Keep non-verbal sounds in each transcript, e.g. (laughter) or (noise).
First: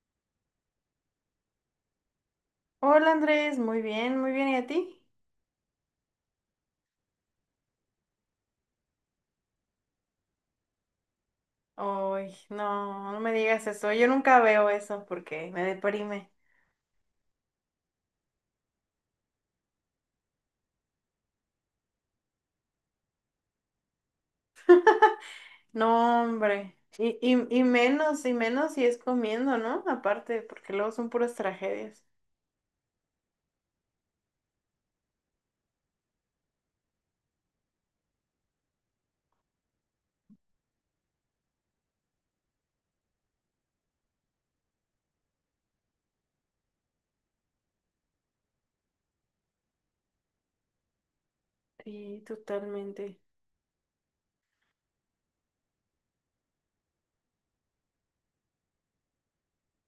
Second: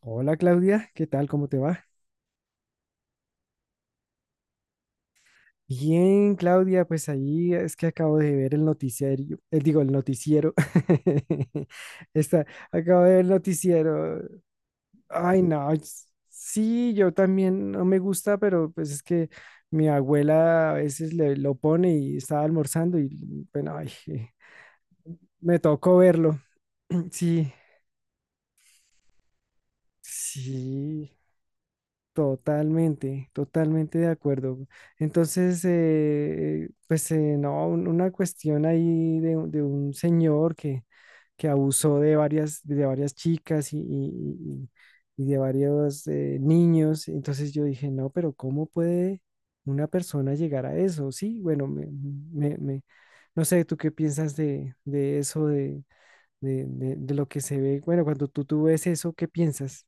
Hola Claudia, ¿qué tal? ¿Cómo te va? Hola Andrés, muy bien, ¿y a ti? Bien, Claudia, pues ahí es que acabo de ver el noticiario, digo, el noticiero. (laughs) Ay, Está, acabo de no, ver no el me digas eso, yo noticiero. nunca veo eso Ay, porque me no, deprime. sí, yo también no me gusta, pero pues es que mi abuela a veces lo pone y estaba almorzando y bueno, ay, (laughs) me tocó No, verlo. hombre, (clears throat) y, y, Sí, y menos, y menos si es comiendo, ¿no? Aparte, porque luego son sí. puras tragedias. Totalmente, totalmente de acuerdo. Entonces, pues no, una cuestión ahí de, un señor que, que abusó de varias chicas y, y de varios niños. Entonces yo dije, no, pero ¿cómo puede una persona llegar a eso? Sí, bueno, Sí, me- me- totalmente. no sé, ¿tú qué piensas de eso, de lo que se ve? Bueno, cuando tú ves eso, ¿qué piensas?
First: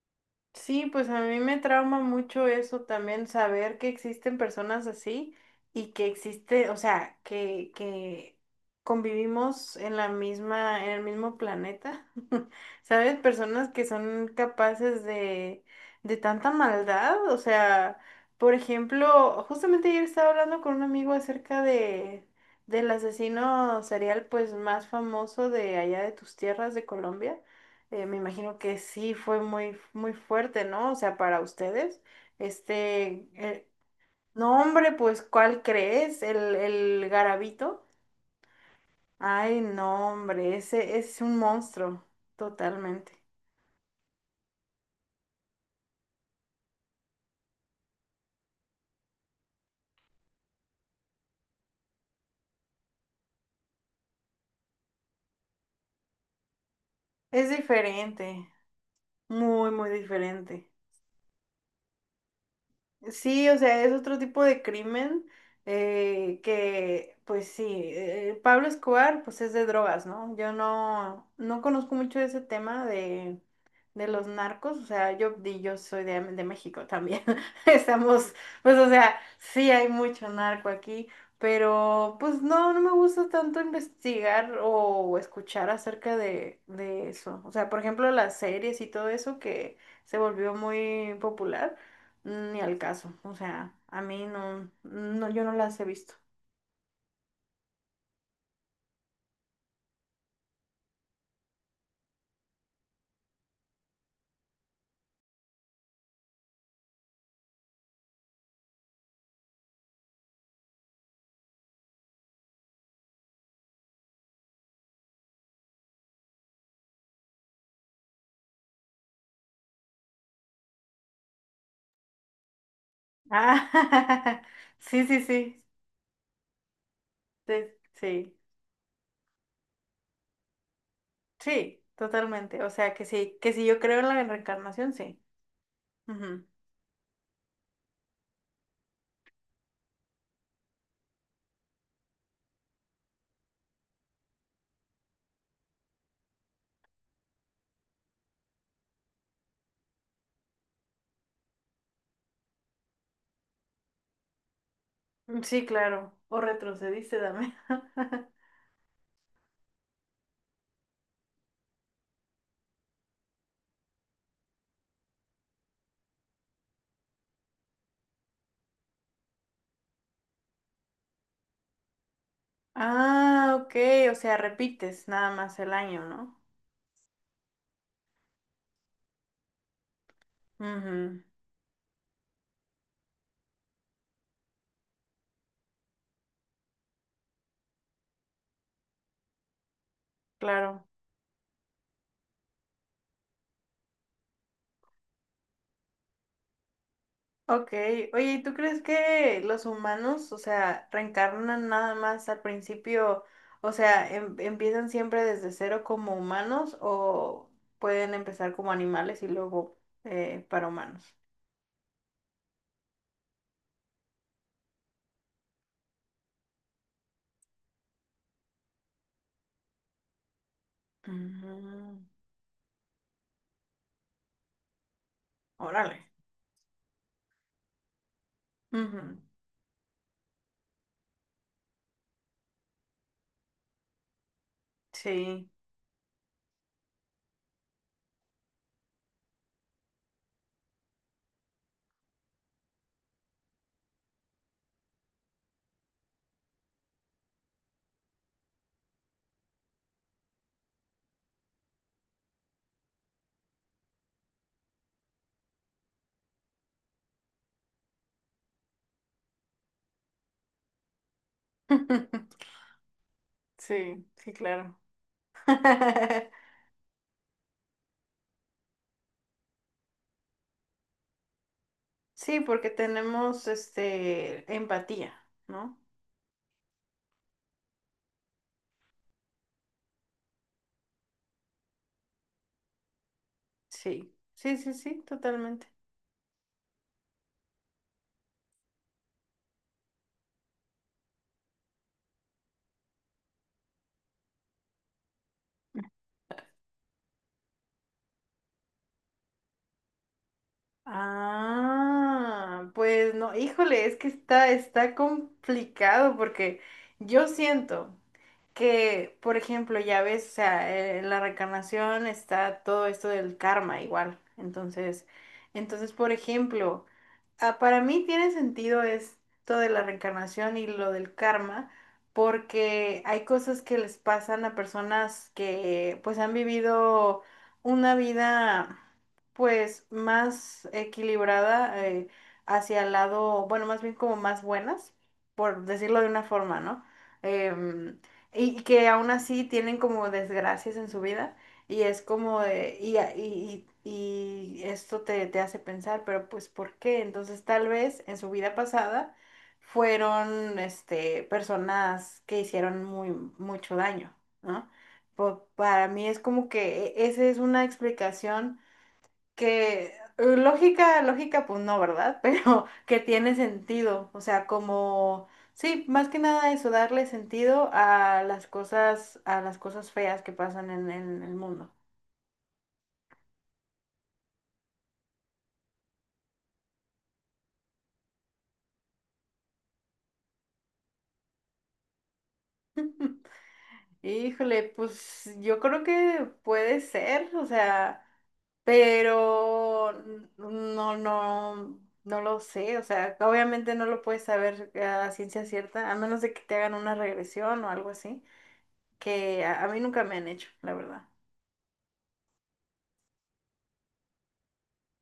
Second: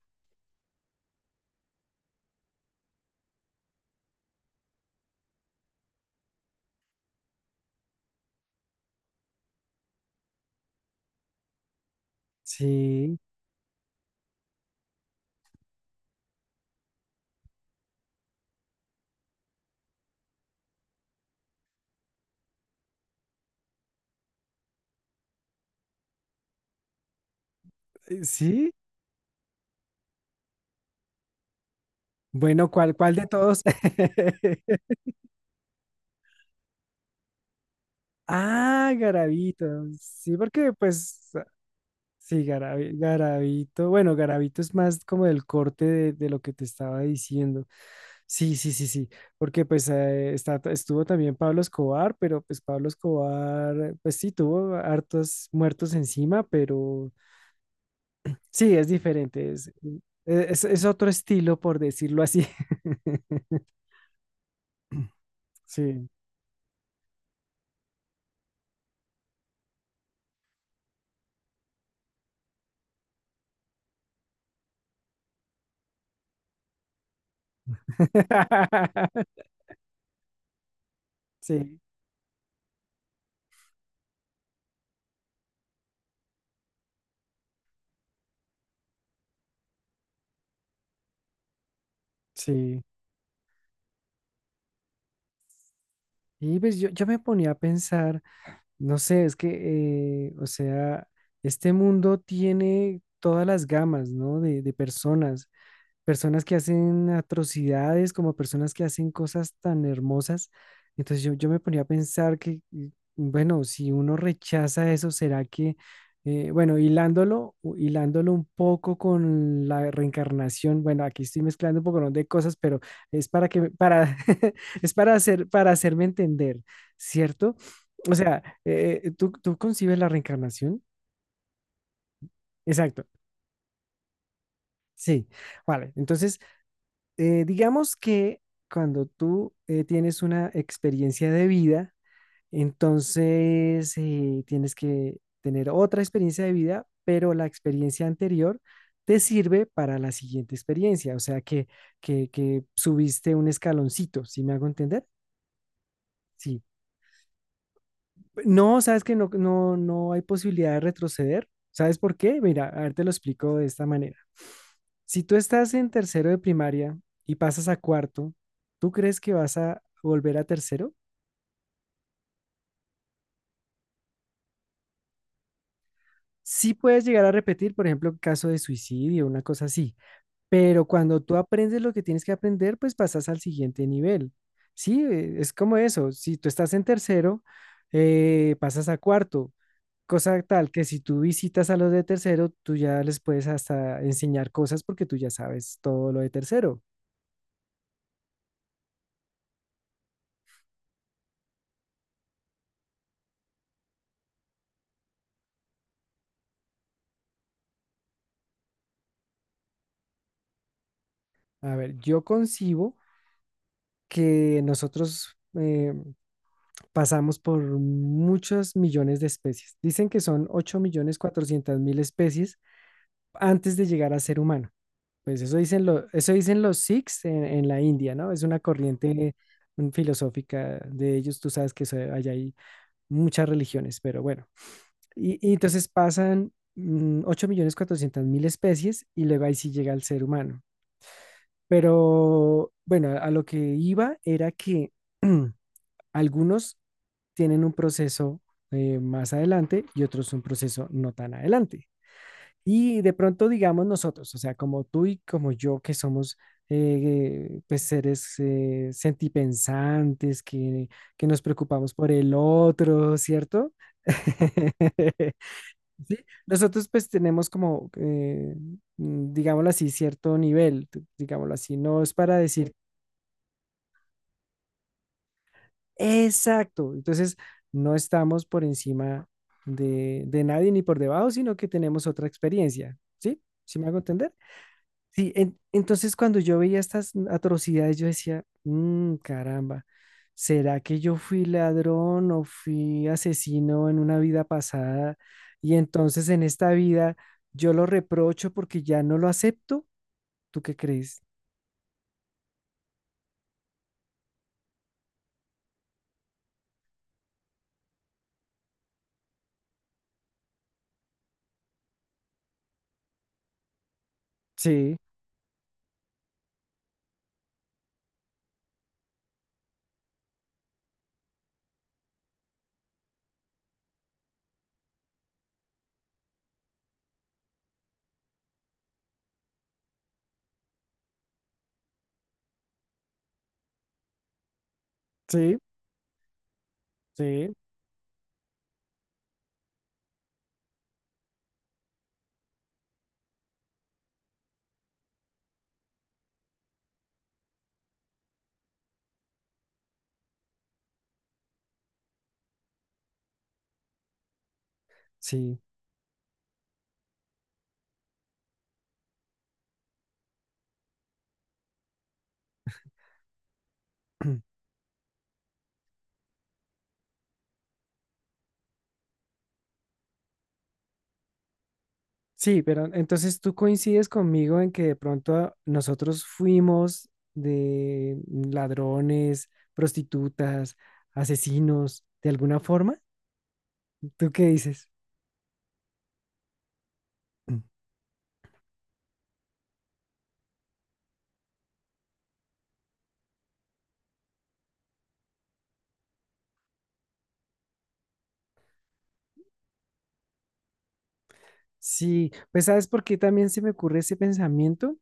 Sí, pues a mí me trauma mucho eso también, saber que existen personas así y que existe, o sea, que convivimos en la misma, en el mismo planeta, (laughs) ¿sabes? Sí, Personas que son capaces de tanta maldad, o sea, por ejemplo, justamente ayer estaba hablando con un amigo acerca de, del asesino serial, pues, más famoso de allá de tus tierras, de Colombia. Me imagino sí. que sí fue muy, muy fuerte, ¿no? O sea, para ustedes. Bueno, ¿cuál, cuál de Este, todos? No, (laughs) hombre, pues, ¿cuál crees? El garabito. Ah, Ay, Garabito. no, Sí, hombre, porque ese pues, es un monstruo, sí, totalmente. Garabito. Bueno, Garabito es más como del corte de lo que te estaba diciendo. Sí, sí, sí, sí. Porque pues está, estuvo también Pablo Escobar, pero pues Pablo Escobar, pues sí, tuvo hartos muertos encima, pero Es diferente, sí, es diferente. muy, muy diferente. Es otro estilo, por decirlo así. (laughs) Sí, o sea, es otro tipo de crimen Sí. Que, pues sí, Pablo Escobar, pues es de drogas, ¿no? Yo no, no conozco mucho de ese tema de los narcos, o sea, yo, y yo soy de México también, (laughs) estamos, pues o sea, (laughs) sí hay mucho narco aquí, Sí, pero pues no, no me gusta tanto investigar o escuchar acerca de eso, o sea, por ejemplo, las series y todo eso que se volvió muy popular. Ni al sí. caso, o sea, a mí no, no, yo no las he visto. Y pues yo me ponía a pensar, no sé, es que, o sea, este mundo tiene todas las gamas, ¿no? De, personas que hacen atrocidades, como personas que hacen cosas tan hermosas. Entonces yo me ponía a pensar que, bueno, si uno rechaza eso, ¿será que, bueno, hilándolo, hilándolo un poco con la reencarnación, bueno, aquí estoy mezclando un poco, ¿no?, de cosas, pero es para que, para, Ah, (laughs) (laughs) es sí, para sí, hacer, sí, para hacerme entender, sí, ¿cierto? O sí, sea, ¿tú, tú concibes la reencarnación? sí, totalmente. O sea, Exacto, que sí, que si yo creo en la reencarnación, sí. sí. Vale, entonces digamos que cuando tú tienes una experiencia de vida, entonces tienes que tener otra experiencia de vida, pero la experiencia anterior te sirve para la siguiente experiencia, o sea que, que subiste un escaloncito, ¿sí me hago entender? Ujú. Sí, claro. O Sí. retrocediste también. (laughs) No, sabes que no, no, no hay posibilidad de retroceder. ¿Sabes por qué? Mira, a ver, te lo explico de esta manera. Si tú estás en tercero de primaria y pasas a cuarto, ¿tú crees que vas a volver a tercero? Ah, ok, o sea, repites nada más el año, ¿no? Sí puedes llegar a repetir, por ejemplo, caso de suicidio, una cosa así, pero cuando Ujú, tú aprendes lo que tienes que aprender, pues pasas al siguiente nivel. Sí, es como eso. Si tú estás en tercero, pasas a cuarto. Cosa tal que claro. si tú visitas a los de tercero, tú ya les puedes hasta enseñar cosas porque tú ya sabes todo lo de tercero. Ok, oye, ¿y ¿tú crees que los humanos, o sea, reencarnan nada más al principio, o sea, empiezan siempre desde cero como humanos o pueden empezar como animales y luego para humanos? A ver, yo concibo que nosotros pasamos por muchos millones de especies. Dicen que son 8.400.000 Mm, especies antes de llegar a ser humano. Pues eso dicen, órale. Eso dicen los Sikhs en la India, ¿no? Es una Ujú, corriente filosófica de ellos. Tú sabes que allá hay muchas religiones, pero bueno. Sí. Y entonces pasan 8.400.000 especies y luego ahí sí llega el ser humano. Pero bueno, a lo que iba era que (clears throat) algunos tienen un proceso más adelante y otros un proceso no tan adelante. Y de pronto, digamos nosotros, o sea, como tú y como yo, que somos pues seres sentipensantes, que nos preocupamos por el (laughs) otro, ¿cierto? Sí, sí, claro. (laughs) Sí, (laughs) nosotros pues tenemos como, digámoslo así, cierto nivel, digámoslo así, no es para Sí, porque decir tenemos este empatía, ¿no? exacto, entonces no estamos por encima de nadie ni por debajo, sino que tenemos otra experiencia, ¿sí? ¿Sí me hago Sí, entender? sí, sí, sí, Sí, totalmente. entonces cuando yo veía estas atrocidades, yo decía, "Mm, caramba, ¿será que yo fui ladrón o fui asesino en una vida pasada? Y entonces en esta vida yo lo reprocho porque ya no lo acepto. ¿Tú qué crees?" Ah, pues no, híjole, es que está, está complicado porque yo siento que, por ejemplo, ya ves, o sea, en la reencarnación está todo esto del karma igual. Sí, Entonces, entonces, por ejemplo, para mí tiene sentido esto de la reencarnación y lo del karma, porque hay cosas que les pasan a personas que pues han vivido una vida pues más equilibrada hacia el lado, bueno, más bien como más buenas, sí, por decirlo de una forma, ¿no? sí, Em, y que aún así tienen como desgracias en su vida y es como de, y esto te, te hace pensar, pero pues ¿por qué? Entonces tal vez en su vida pasada fueron este, personas que hicieron muy, mucho daño, ¿no? Sí. Para mí es como que esa es una explicación que lógica, lógica, pues no, ¿verdad? (laughs) Pero que tiene sentido, o sea, (clears throat) como, sí, más que nada eso, darle sentido a las cosas feas que pasan en el mundo. Sí, pero entonces tú coincides conmigo en que de pronto nosotros fuimos de ladrones, prostitutas, asesinos, de alguna forma. ¿Tú qué Híjole, dices? pues yo creo que puede ser, o Mm. sea, pero no, no, no lo sé, o sea, obviamente no lo puedes saber a ciencia cierta, a menos de que te hagan una regresión o algo así, que a mí nunca me han hecho, la verdad. Sí, pues sabes por qué también se me ocurre ese pensamiento,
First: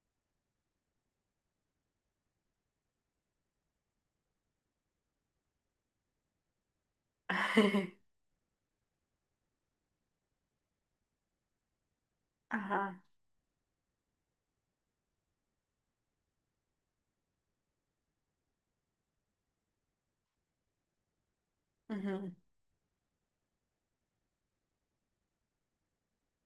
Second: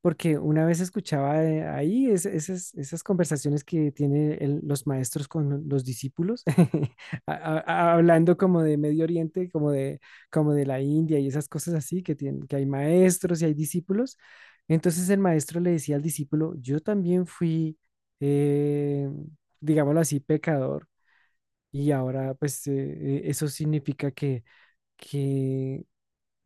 porque una vez escuchaba ahí esas, esas conversaciones que tienen los maestros con los discípulos, (laughs) (laughs) hablando como de Medio Oriente, como de la India y esas cosas así, que, tienen, que hay Ajá. maestros y hay discípulos. Entonces el maestro le decía al discípulo, yo también fui, eh, digámoslo así, pecador, y Ujú, ahora pues eso significa que que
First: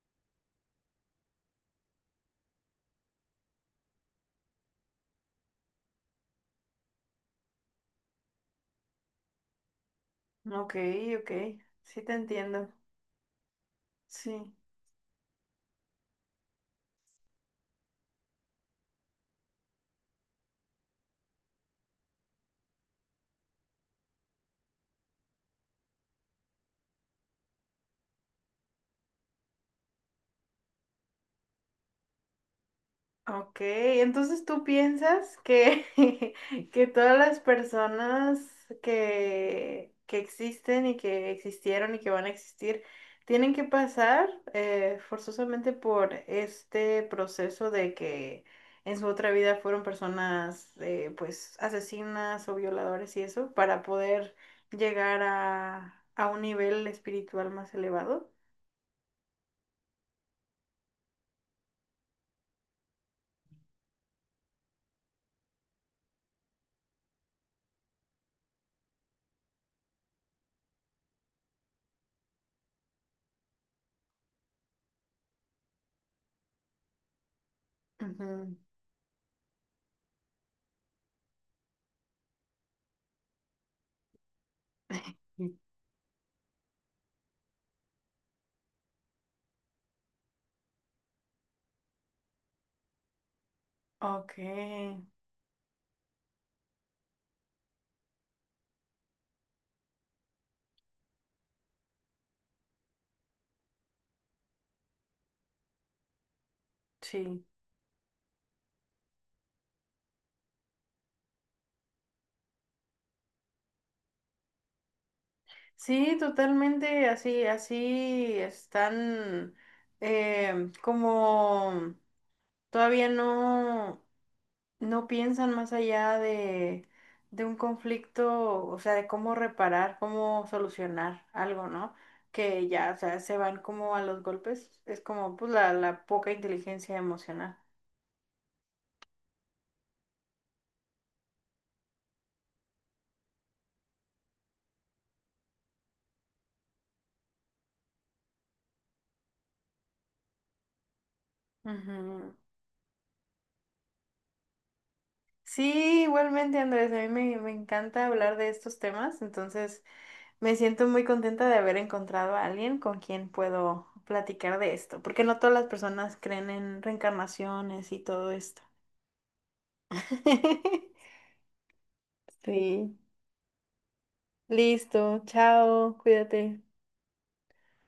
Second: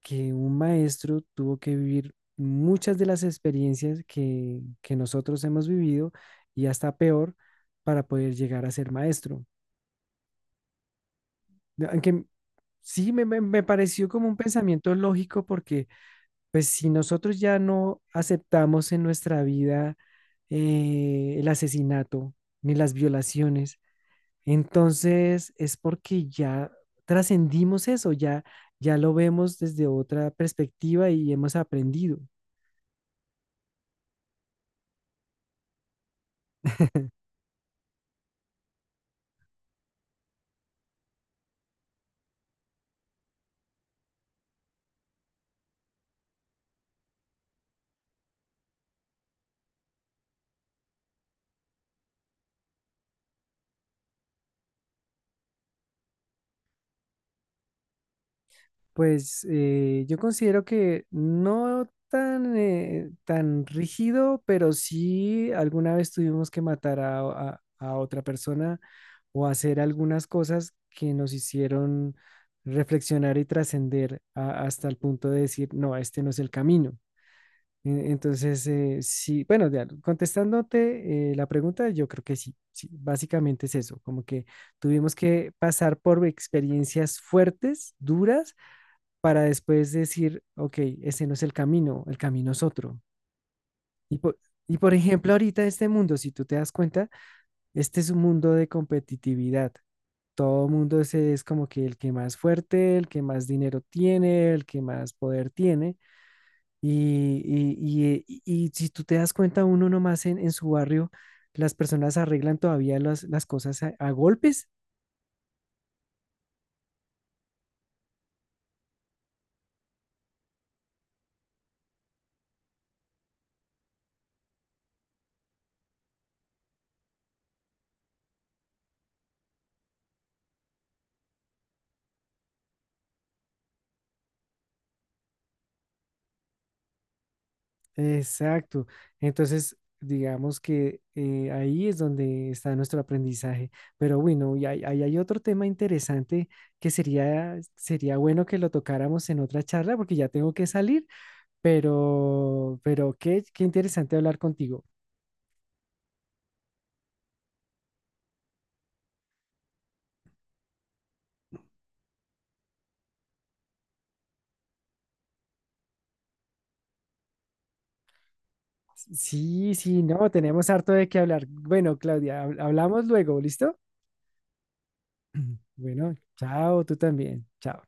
que un maestro tuvo que vivir muchas de las experiencias que nosotros hemos vivido y hasta peor para poder llegar a ser maestro. ok, ok. Sí te Aunque entiendo. sí me pareció como un Sí. pensamiento lógico porque pues si nosotros ya no aceptamos en nuestra vida el asesinato ni las violaciones, entonces es porque ya trascendimos eso, ya, ya lo vemos desde otra perspectiva y hemos aprendido. Ok, entonces tú piensas que, (laughs) que todas las personas que existen y que existieron y que van a existir tienen que pasar forzosamente por este proceso de que en su otra vida fueron personas pues asesinas o violadores y eso para poder llegar a un nivel espiritual más elevado. Pues yo considero que no tan, tan rígido, pero sí alguna vez tuvimos que matar a, a otra persona o hacer algunas cosas que nos hicieron reflexionar y trascender hasta el punto de decir, no, este no es el camino. Ujú. Entonces, sí, bueno, de contestándote la pregunta, yo creo que sí, sí, básicamente es eso, como que tuvimos que (laughs) pasar por experiencias fuertes, duras para después decir, ok, ese no es el camino es otro. Y por, Ok, y por ejemplo, ahorita este mundo, si tú te das cuenta, este es un mundo de competitividad. Todo mundo es como que el que más fuerte, el que más dinero tiene, el que más poder tiene. Y, sí. y- y- y- y si tú te das cuenta, uno nomás en su barrio, las personas arreglan todavía las cosas a golpes. Sí, totalmente, así, así están como todavía no, no piensan más allá de un conflicto, o sea, de cómo reparar, cómo solucionar algo, ¿no? Que ya, o sea, se van como a los golpes, es como pues la poca inteligencia emocional. Exacto. Entonces, digamos que ahí es donde está nuestro aprendizaje. Pero bueno, ahí hay otro tema interesante que sería bueno que lo tocáramos en otra charla porque ya tengo que salir, Ujú. Pero qué, qué interesante hablar contigo. Sí, igualmente, Andrés, a mí me, me encanta hablar de estos temas, entonces me siento muy contenta de haber encontrado a alguien con quien puedo platicar de esto, porque no todas las personas creen en reencarnaciones y todo esto. Sí, sí, no, tenemos harto de (laughs) qué hablar. Bueno, Claudia, Sí. hablamos luego, ¿listo? Listo, chao, Bueno, cuídate. chao, tú también. Chao.